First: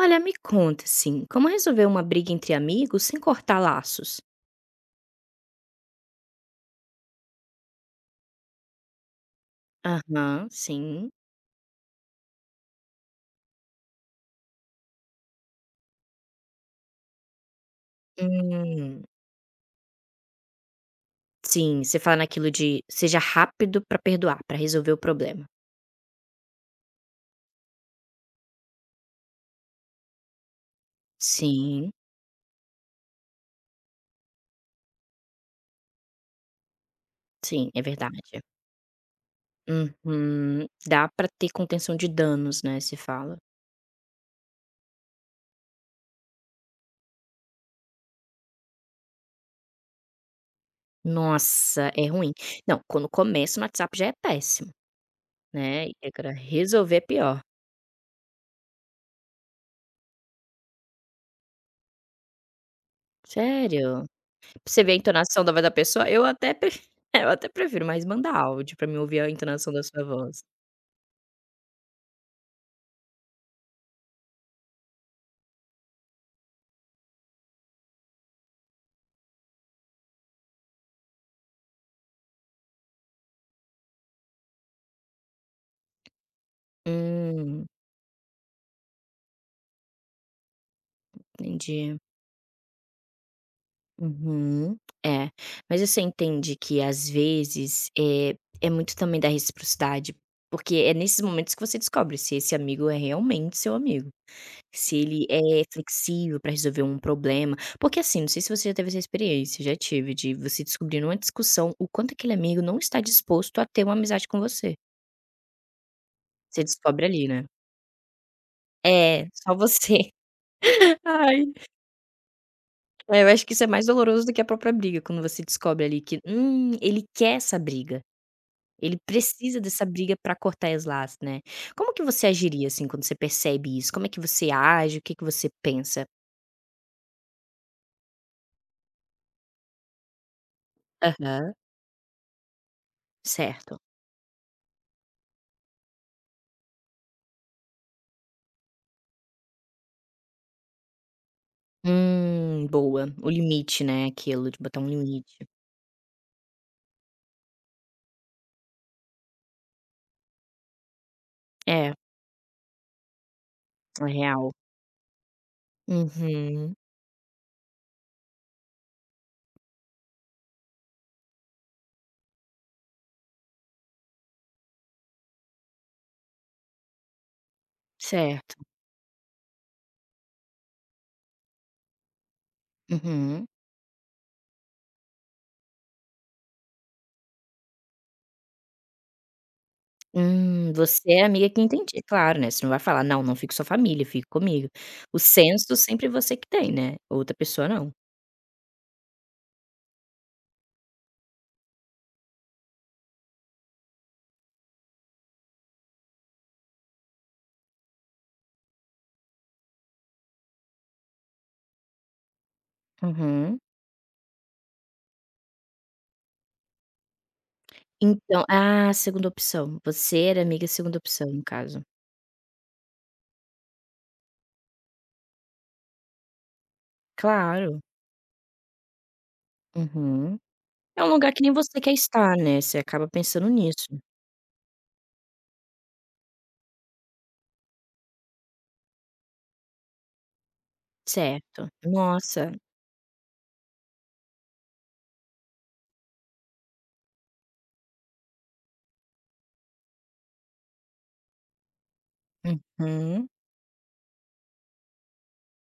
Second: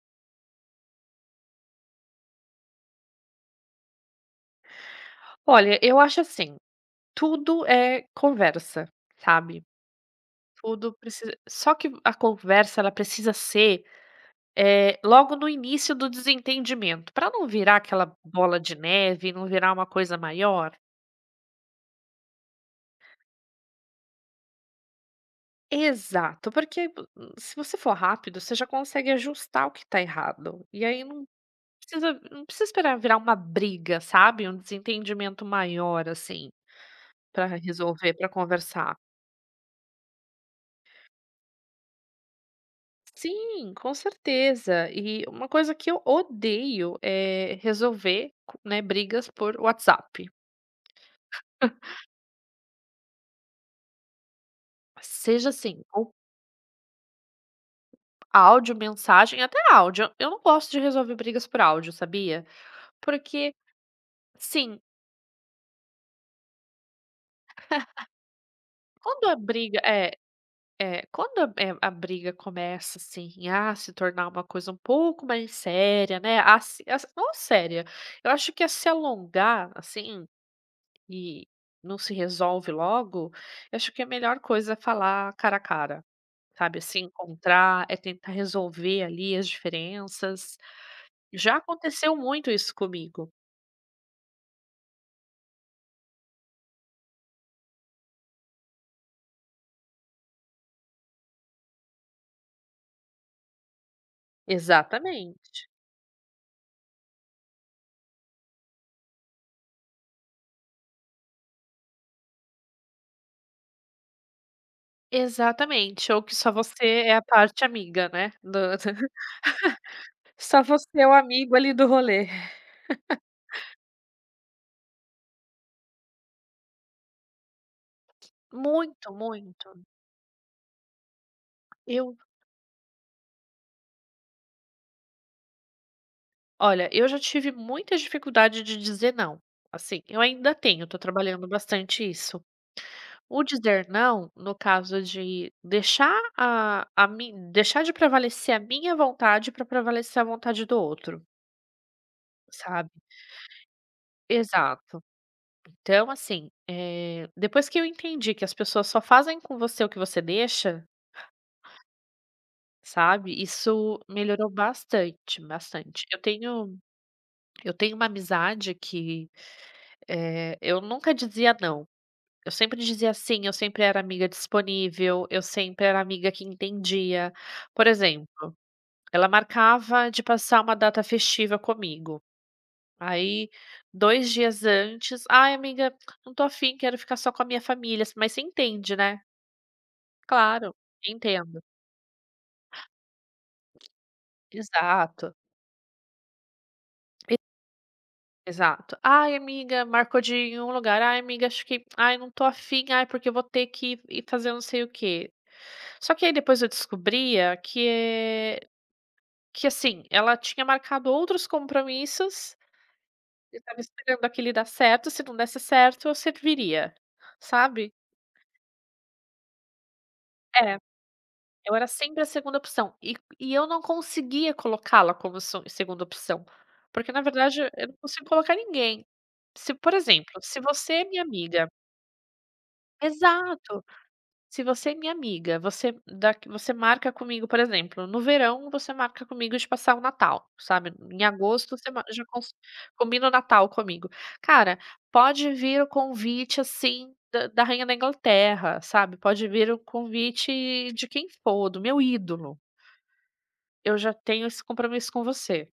Olha, me conta, assim, como resolver uma briga entre amigos sem cortar laços? Olha, eu acho assim, tudo é conversa, sabe. Aham, Tudo sim. precisa, só que a conversa ela precisa ser, logo no início do desentendimento, para não virar aquela bola de Hum, neve, não virar uma coisa maior. sim, você fala naquilo de seja rápido pra perdoar, pra resolver o problema. Exato, porque se você for rápido, você já consegue ajustar o que tá errado, e aí não Sim, precisa não precisa esperar virar uma briga, sabe, um desentendimento maior, assim, para sim, é resolver, verdade. para conversar. Uhum, dá pra ter contenção de danos, né, se fala. Sim, com certeza. E uma coisa que eu odeio é resolver, né, brigas por WhatsApp. Nossa, é ruim. Não, quando começa no WhatsApp já é péssimo, Seja assim, né, e ou agora resolver é pior. áudio, mensagem, até áudio. Eu não gosto de resolver brigas por áudio, sabia? Porque, Sério? Pra sim, você ver a entonação da voz da pessoa, eu até pref eu até prefiro, mais mandar áudio pra mim ouvir quando a a entonação briga da sua é, voz. é quando a, é, a briga começa assim a se tornar uma coisa um pouco mais séria, né? A, se- a, não séria. Eu acho que a se alongar, assim. E não se resolve logo, eu acho que a melhor coisa é falar cara a cara, sabe, é se Hum, encontrar, é tentar resolver ali as diferenças. Já entendi. aconteceu muito isso comigo. Uhum. É, mas você entende que às vezes, é muito também da reciprocidade, porque é nesses momentos que você descobre se esse amigo é realmente seu amigo, se ele é Exatamente. flexível pra resolver um problema. Porque assim, não sei se você já teve essa experiência, já tive, de você descobrir numa discussão o quanto aquele amigo não está disposto a ter uma amizade com você. Exatamente, ou que só Você você descobre é a ali, né? parte amiga, né, do É, só você. só você é o Ai, amigo ali do rolê. é, eu acho que isso é mais doloroso do que a própria briga, quando você descobre ali que, ele quer essa briga, ele Muito, precisa muito. dessa briga pra cortar as laços, né. Como que Eu, você agiria, assim, quando você percebe isso? Como é que você age? O que você pensa? olha, eu já tive muita dificuldade de dizer não, assim, eu ainda tenho, tô trabalhando Aham, bastante isso. O certo. dizer não, no caso de deixar a min deixar de prevalecer a minha vontade para prevalecer a vontade do outro, sabe? Boa. O limite, né, aquilo de botar um Exato. limite. Então, assim, depois que eu entendi que as pessoas só fazem com você o que você deixa, É, sabe, isso é melhorou real. bastante, bastante. Eu Uhum, tenho eu tenho uma amizade que, eu nunca dizia não. Eu sempre dizia sim, eu sempre era amiga disponível, eu sempre era amiga que entendia. Por exemplo, certo. ela marcava de passar uma data festiva comigo. Uhum. Aí, 2 dias antes: "Ai amiga, não tô afim, quero ficar só com a minha família", mas você entende, né. "Claro, Você é a amiga que entendo". entende, claro, né, você não vai falar: "Não, não fique com sua família, fique comigo". O Exato, senso sempre você que tem, né, outra e- pessoa não. exato. "Ai amiga", marcou de ir em um lugar: "Ai amiga, acho que ai não tô afim, ai porque eu vou ter que ir fazer não sei o quê". Só que aí depois eu descobria que, é, que assim, ela tinha marcado outros compromissos. Eu Uhum. estava esperando aquele dar certo, se não desse certo eu serviria, sabe? Então ah, segunda opção, você era amiga É, segunda opção no eu caso. era sempre a segunda opção e eu não conseguia colocá-la como segunda opção, porque na verdade Claro. eu não consigo colocar ninguém. Se, por exemplo, Uhum. se você É é um minha lugar que nem amiga, você quer estar, né, você acaba pensando exato. nisso. Se você é minha amiga, você marca comigo, por exemplo, no verão você marca comigo de passar o Natal, sabe, em Certo. agosto você ma já cons Nossa. combina o Natal comigo. Cara, pode vir o convite, assim, da rainha da Inglaterra, sabe, pode vir o convite de quem for, do meu ídolo, Uhum. eu já tenho esse compromisso com você.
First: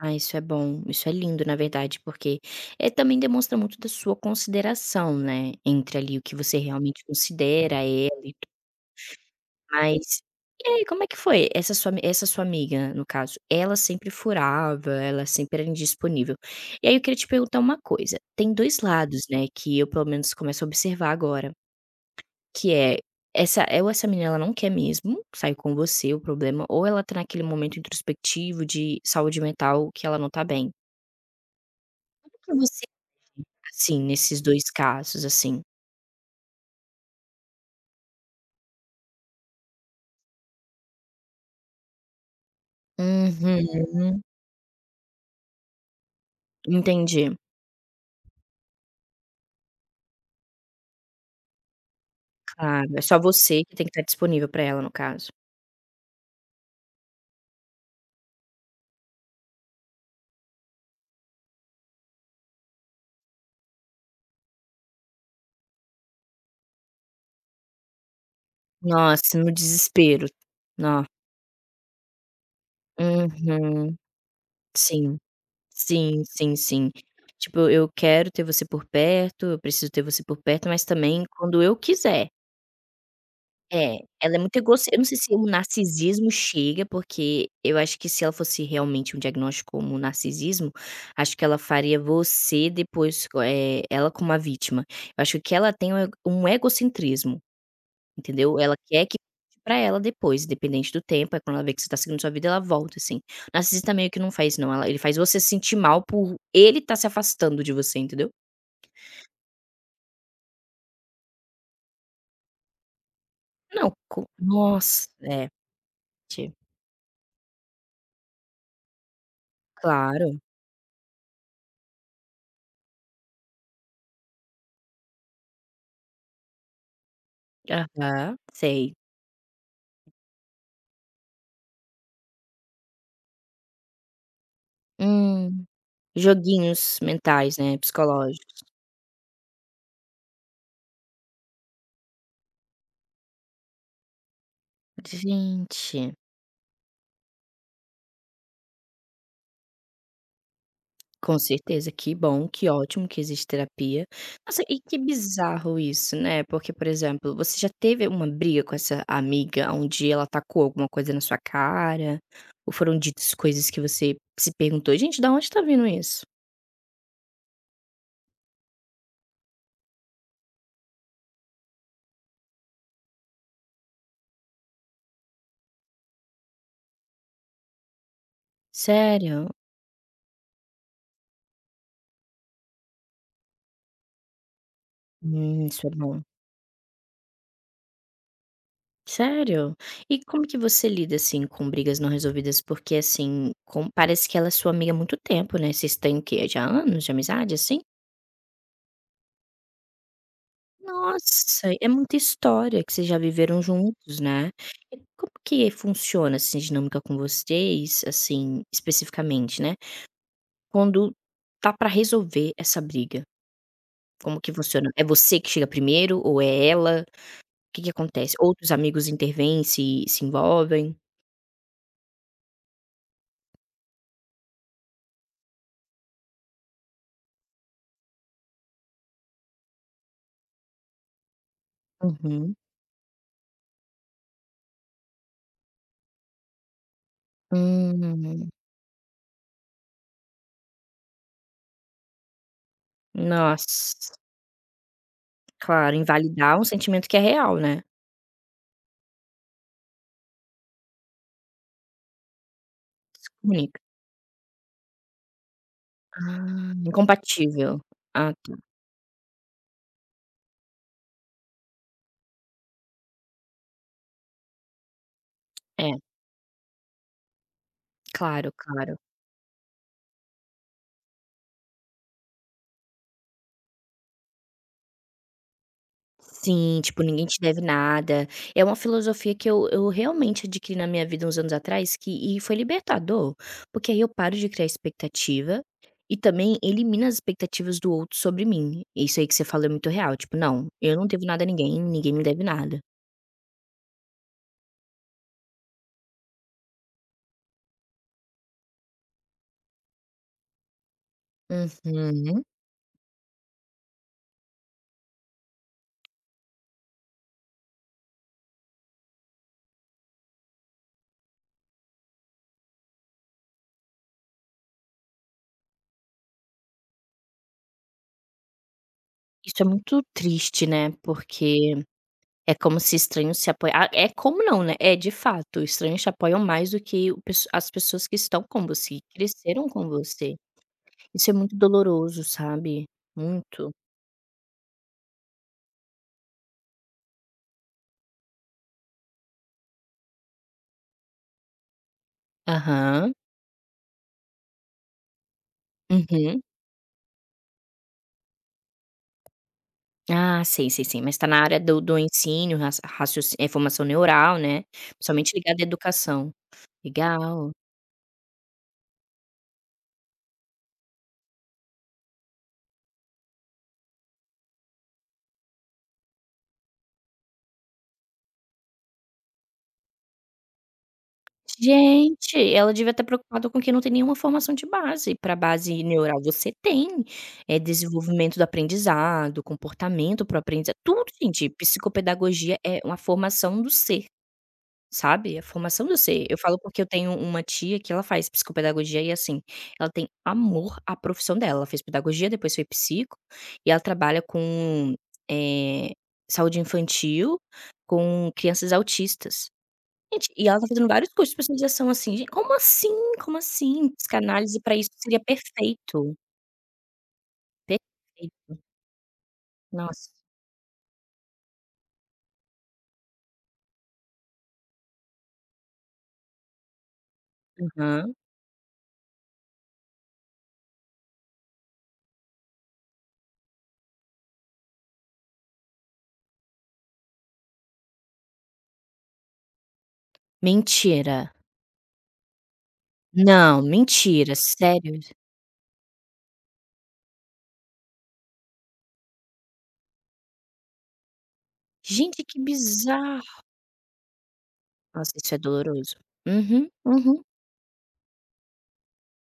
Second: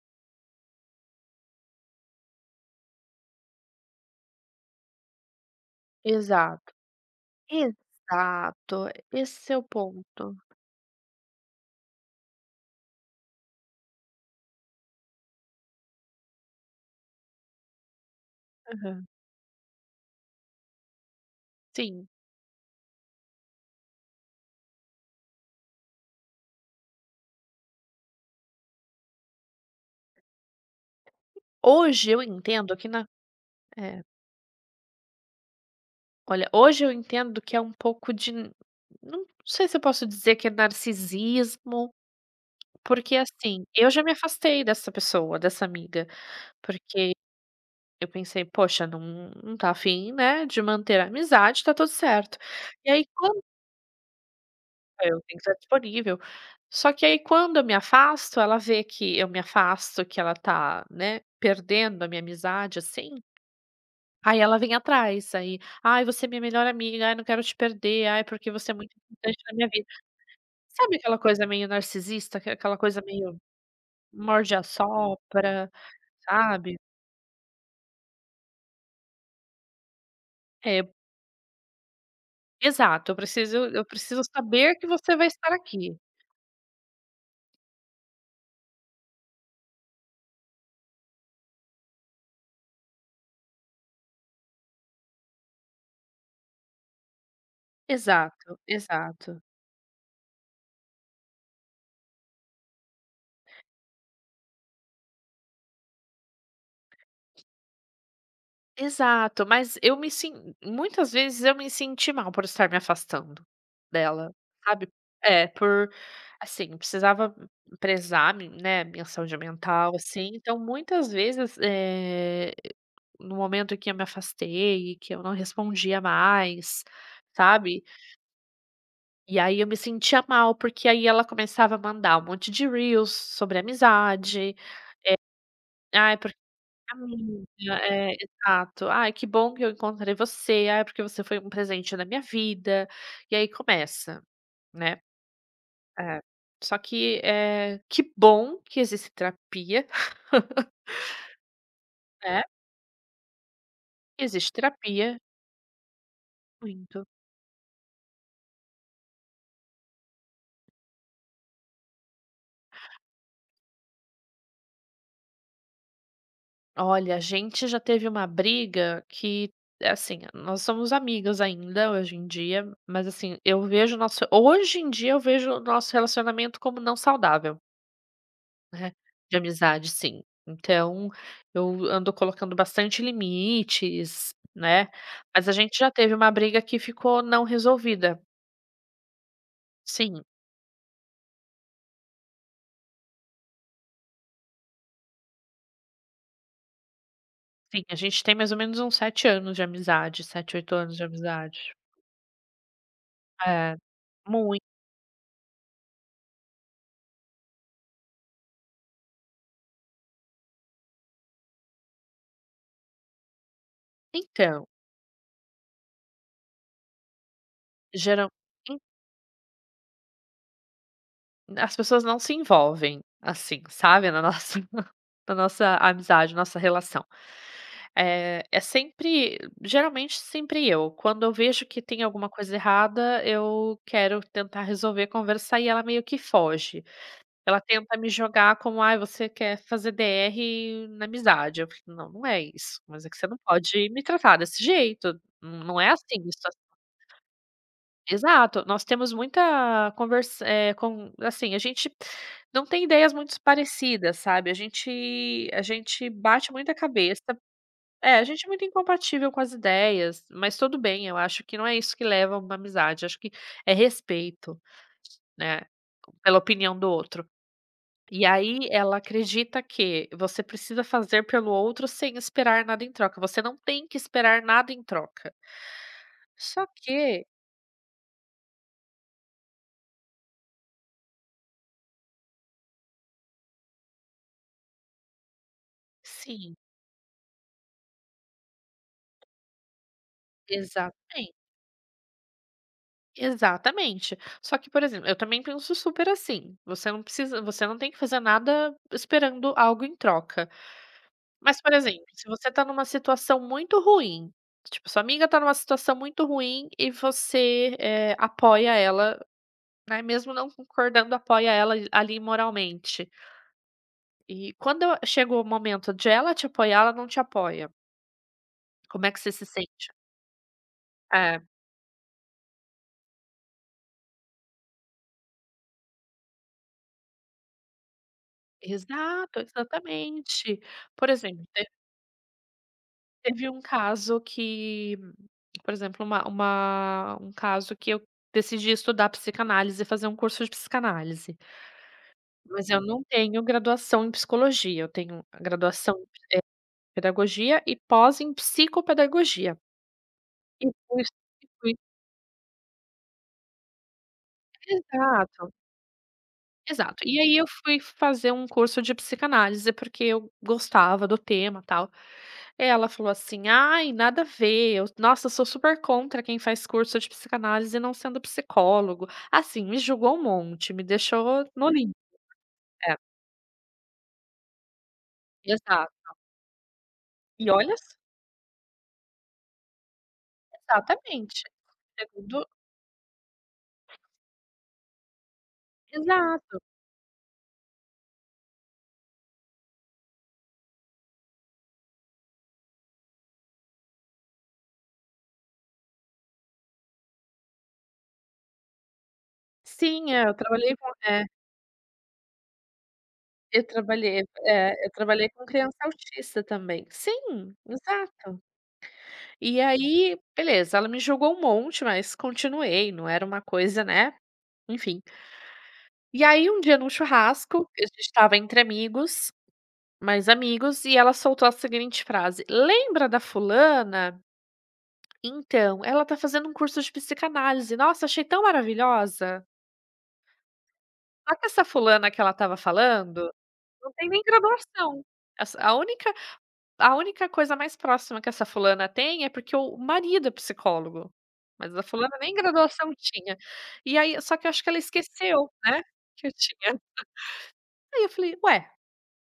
Ah, isso é bom, isso é lindo na verdade, porque, também demonstra muito da sua consideração, né, entre ali o que você Exato, realmente considera ela e exato, esse é o Mas ponto. e aí, como é que foi? Essa sua amiga, no caso, ela sempre furava, ela sempre era indisponível. E aí eu queria te perguntar uma coisa, tem dois Aham, lados, né, que eu pelo menos começo a observar agora, sim. que é essa menina ela não quer mesmo sair com você, o problema, ou ela tá naquele momento introspectivo de saúde mental que ela não tá bem. Hoje eu O que entendo você que na tá, é. assim, nesses 2 casos, assim? Olha, hoje eu entendo que é um pouco de, não sei se eu posso dizer que é narcisismo, porque, assim, eu já me Uhum, afastei dessa pessoa, dessa amiga, porque entendi. eu pensei: "Poxa, não tá afim, né, de manter a amizade, tá tudo certo". E Claro, é aí só quando você que tem que estar disponível pra ela, no eu tenho caso. que estar disponível. Só que aí quando eu me afasto, ela vê que eu me afasto, que ela tá, né, perdendo a minha amizade, assim, aí ela vem atrás, aí: "Ai, você é minha melhor amiga. Ai, não quero te perder. Ai, porque você é muito Nossa, importante no na minha vida". desespero. Sabe Nó aquela coisa meio narcisista, que é aquela coisa meio uhum. Sim, morde-a-sopra, sim, sim, sabe? sim. Tipo, eu quero ter você por perto, eu preciso ter você por perto, mas É, também quando eu quiser. exato, eu preciso eu É, preciso ela é muito saber que egoci eu não você sei se vai o estar aqui. narcisismo chega, porque eu acho que se ela fosse realmente um diagnóstico como narcisismo, acho que ela faria você depois, ela como a vítima. Eu acho que ela tem um egocentrismo. Entendeu? Exato, Ela quer que exato. volte pra ela depois, independente do tempo, aí quando ela vê que você tá seguindo sua vida, ela volta, assim. O Narcisista meio que não faz não, ela ele faz você se sentir mal por ele tá se afastando de você, entendeu? Exato, mas eu me sin muitas vezes eu me senti mal por estar me afastando Não, co dela, sabe? nossa, é, É, por ti assim, eu precisava prezar, né, minha saúde mental, assim, claro. então muitas vezes, no momento em que eu me afastei que eu não respondia mais, sabe. Aham, sei. E aí eu me sentia mal, porque aí ela começava a mandar um monte de reels sobre amizade. Hum, "Ai, porque joguinhos mentais, né, amiga", é, psicológicos. exato. "Ai, que bom que eu encontrei você. Ai, porque você foi um presente na minha vida". E aí começa, né. Gente. É. Só que, é que bom que existe terapia, Com certeza, que né, bom, que ótimo que existe terapia. existe Nossa, e que terapia. bizarro isso, né, porque, por Muito. exemplo, você já teve uma briga com essa amiga onde ela tacou alguma coisa na sua cara? Ou foram ditas coisas que você se perguntou: "Gente, da onde tá vindo isso?". Olha, a gente já teve uma briga que, assim, nós somos amigas ainda hoje em dia, mas assim, eu vejo o nosso hoje em dia eu vejo o nosso relacionamento como não saudável, né, de Sério? amizade, sim. Então, eu ando colocando bastante limites, né, mas a gente Isso é já teve bom. uma briga que ficou não resolvida. Sério? E Sim, como que você lida, assim, com brigas não resolvidas? Porque, assim, com parece que ela é sua amiga há muito tempo, né, vocês têm o quê? Já anos de amizade, assim? sim, a gente tem mais ou menos uns 7 anos de amizade, 7 8 anos de Nossa, amizade. é muita história que vocês já viveram É, juntos, né. muito. E como que funciona, assim, a dinâmica com vocês, assim, especificamente, né, quando tá pra resolver essa briga? Como que Então, funciona? É você que chega primeiro ou é ela? O Que que geral acontece? Outros amigos intervêm, se envolvem? as pessoas não se envolvem, assim, sabe, na nossa na nossa amizade, nossa relação. É sempre, geralmente sempre eu. Quando eu vejo que tem alguma coisa Uhum. errada, eu quero tentar resolver, conversar e ela meio que foge. Ela tenta me Hum. jogar como: "Ai, você quer fazer DR na amizade". Eu fico: "Não, não é isso, mas é que você não pode me Nossa, tratar desse jeito, não é claro, assim isso". invalidar um sentimento que é real, né. Exato, nós temos muita conversa, com assim, a gente não tem ideias Se muito comunica. parecidas, sabe, a gente bate Ah, muita cabeça, incompatível. é, a Ah, gente é tá. muito incompatível com as ideias, mas tudo bem, eu acho que não é isso que leva a uma amizade, acho que é respeito, né, É, pela opinião do outro. E claro, aí ela claro. acredita que você precisa fazer pelo outro sem esperar nada em troca, você não tem que esperar nada em troca. Só Sim, tipo, ninguém que te deve nada. É uma filosofia que eu realmente adquiri na minha vida uns anos atrás que e foi libertador, porque aí eu paro de criar expectativa e também sim. elimino as expectativas do outro sobre mim. Isso aí que você falou é muito real, tipo: "Não, eu não devo Exatamente, nada a ninguém, ninguém me deve nada". exatamente. Só que, por exemplo, eu também penso super assim, você não tem que fazer nada esperando algo em troca. Mas, por exemplo, se Uhum. você tá numa situação muito ruim, tipo, sua amiga tá numa situação muito ruim e você, apoia ela, né, mesmo não concordando, apoia ela ali moralmente. E quando chega o momento de ela te apoiar, ela não te apoia. Como é que você se Isso é sente? muito triste, né, É, porque é como se estranhos se apoia ah, é como não, né, é de fato, estranhos te apoiam mais do que o pesso as pessoas que estão com você, que exato, cresceram com você. exatamente. Por Isso é exemplo, muito doloroso, sabe? teve um Muito. caso que, por exemplo, uma um caso que eu decidi estudar psicanálise e fazer um curso de psicanálise, mas eu não Aham. tenho graduação em psicologia, eu tenho graduação em Uhum. pedagogia e pós em psicopedagogia. Ah, E sei, sei, sei. fui Mas está na e área fui do ensino, raciocínio formação neural, né, principalmente exato. ligada à educação. Exato. E aí eu Legal. fui fazer um curso de psicanálise, porque eu gostava do tema, tal. Ela falou assim: "Ai, nada a ver, eu, nossa, eu sou super contra quem faz curso de psicanálise não sendo psicólogo". Assim, me julgou um monte, me deixou no limbo. Gente, ela devia É, estar preocupada com quem não tem nenhuma formação de base, para base exato. neural você tem, E É olha s desenvolvimento do aprendizado, comportamento para o aprendizado, tudo exatamente. gente, Segundo psicopedagogia é uma formação do ser. Sabe, a formação do ser. Eu falo exato. porque eu tenho uma tia que ela faz psicopedagogia e, assim, ela tem amor à profissão dela. Ela fez pedagogia, depois foi psico, e ela trabalha com, eh, saúde infantil, com crianças autistas. Sim, é, Gente, eu e ela tá trabalhei fazendo com vários cursos de especialização, assim, gen como assim, como assim? Psicanálise pra é, isso eu seria trabalhei com criança perfeito, autista também. Sim, exato. perfeito. E Nossa. aí, beleza, ela me jogou um monte, mas continuei, não era uma coisa, né, enfim. E aí um dia num churrasco, a gente Aham. estava entre amigos, mais amigos, e ela soltou a seguinte frase: "Lembra da fulana? Então, ela tá fazendo um curso de psicanálise, nossa, achei tão maravilhosa". Mentira. Só que essa fulana que ela estava falando, Não, não tem nem mentira, sério. graduação. Essa a única A única coisa mais próxima que essa fulana tem é porque o marido é psicólogo, mas a fulana Gente, nem que graduação tinha. bizarro. E aí, só que eu acho que ela Nossa, isso é esqueceu, né, doloroso. que eu Uhum, tinha. uhum. Aí eu falei: "Ué,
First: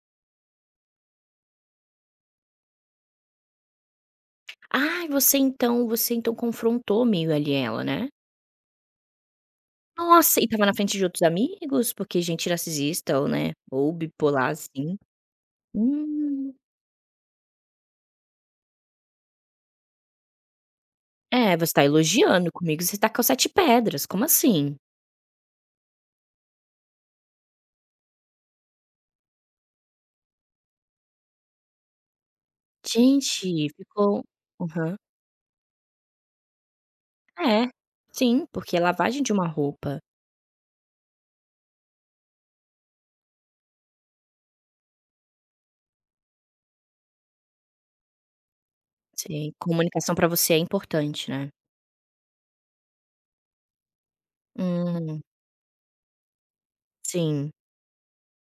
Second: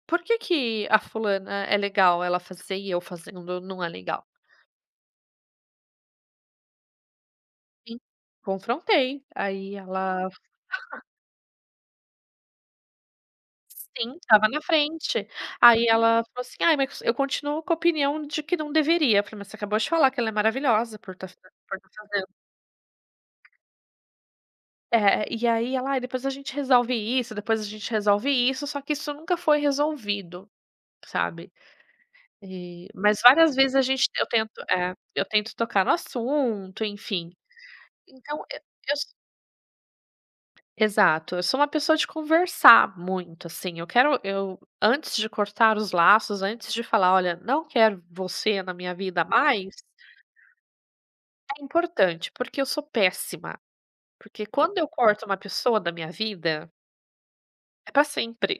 por que que a fulana é legal ela fazer e eu fazendo não é legal?" Ai, você então confrontou meio ali ela, Sim, né? confrontei. Aí ela, Nossa, e estava na frente de outros amigos? Porque gente narcisista ou, né, ou sim, estava bipolar, na assim frente. Aí ela falou hum. assim: "Ai, mas eu continuo com a opinião de que não deveria". Eu falei: "Mas você acabou de falar que ela é maravilhosa por estar É, você está fazendo". elogiando, comigo você tacou 7 pedras, como assim? É, e aí ela: "Ai, depois a gente resolve isso, depois a gente resolve isso", só que isso nunca foi resolvido, sabe. E mas várias Gente, vezes a gente ficou eu tento, é, aham. eu tento tocar no assunto, enfim. É, Então sim, porque é eu s lavagem de uma roupa. exato, eu sou uma pessoa de conversar muito, assim, eu quero, eu antes de cortar os laços, antes de falar: "Olha, não quero você na minha vida Sim, mais", comunicação pra você é importante, né? é importante, porque eu sou péssima. Porque quando eu Hum, corto uma pessoa da minha vida, sim. é pra sempre.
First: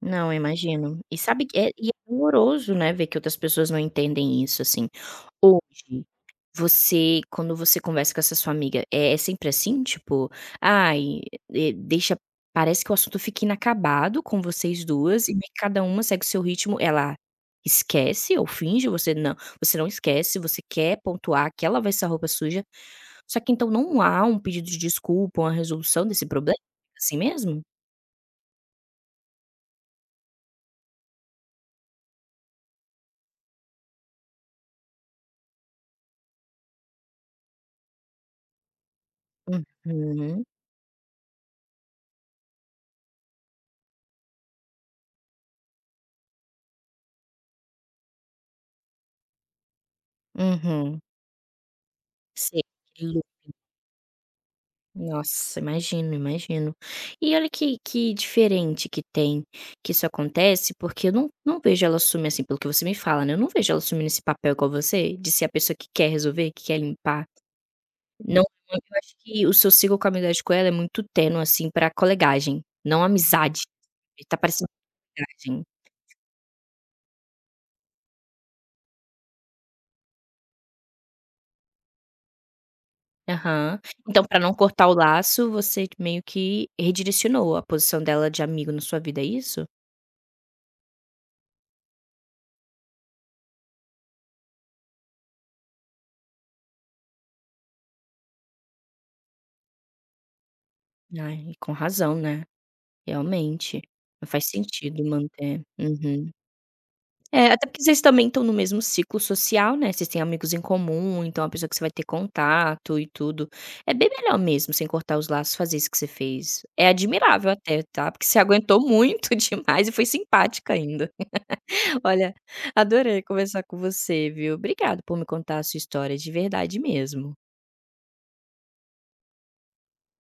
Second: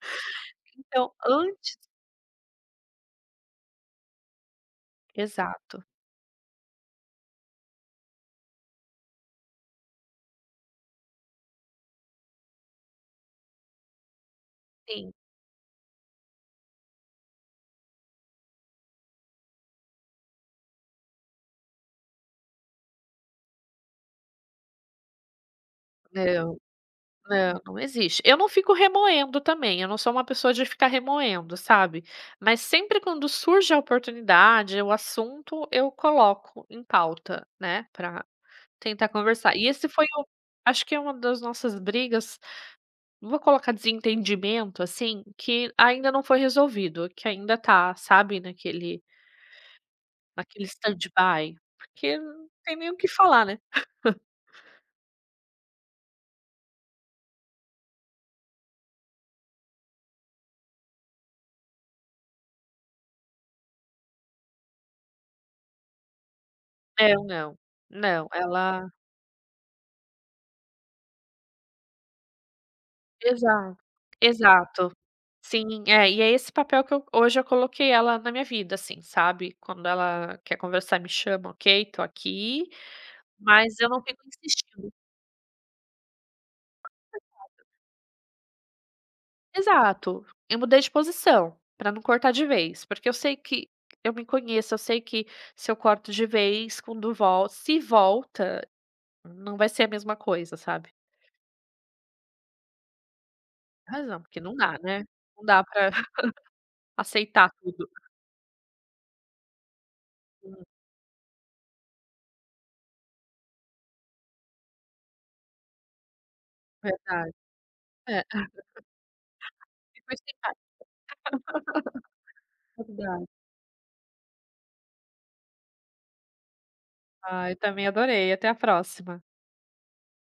Não, eu imagino. Então E sabe an que é doloroso, né, ver que outras pessoas não entendem isso, assim. Exato. Hoje, você conversa com essa sua amiga, é sempre assim? Tipo: "Ai, deixa parece que o assunto fica inacabado com vocês Sim. duas e meio que cada uma segue o seu ritmo". Ela esquece ou finge, você não esquece, você quer pontuar que ela vai essa roupa suja, só que então não há um pedido de desculpa, uma resolução desse Não, problema? Assim mesmo? não existe. Eu não fico remoendo também, eu não sou uma pessoa de ficar remoendo, sabe. Mas sempre quando surge a oportunidade, o assunto, eu coloco em pauta, né, pra tentar conversar. E esse foi o, Uhum, acho que é uma das nossas brigas, não vou colocar desentendimento, assim, que ainda não foi resolvido, que ainda tá, sabe, naquele uhum. stand-by, porque não Sei, tem nem o que que lou falar, né. nossa, imagino, imagino. E olha que diferente que tem que isso acontece, porque eu não vejo ela assumir, assim, pelo que você me fala, né, eu não vejo ela assumindo esse papel igual você, de ser a pessoa que quer resolver, que quer Não, limpar. não. Não, Não, eu ela acho que o seu ciclo com a amizade com ela é muito tênue, assim, pra colegagem, não amizade. Exato, Tá parecendo exato. colegagem. Sim, é, e é esse papel que eu coloquei ela na minha vida, assim, sabe. Quando ela quer conversar, me chama: "Ok, tô aqui", Aham. mas eu não Então fico pra não cortar insistindo. o laço, você meio que redirecionou a posição dela de amigo na sua vida, é isso? Exato, eu mudei de posição, pra não cortar de vez, porque eu sei que eu me conheço, eu sei que se eu corto de vez, quando volta, se volta, não vai ser a mesma coisa, sabe. Ai, e com razão, né. Realmente, Tem razão, não porque faz não dá, sentido né, não manter. dá pra Uhum. É, aceitar até porque tudo. vocês também estão no mesmo ciclo social, né, vocês têm amigos em Hum, comum, então é uma pessoa que você vai ter contato e tudo. É bem melhor mesmo, sem cortar os laços, fazer isso que você fez. É verdade. admirável até, tá, É, porque você aguentou muito demais e foi depois tem mais, simpática ainda. Olha, não dá. adorei conversar com você, viu. Obrigado por me contar a sua história, de verdade mesmo. Ah, eu também adorei. Até a próxima.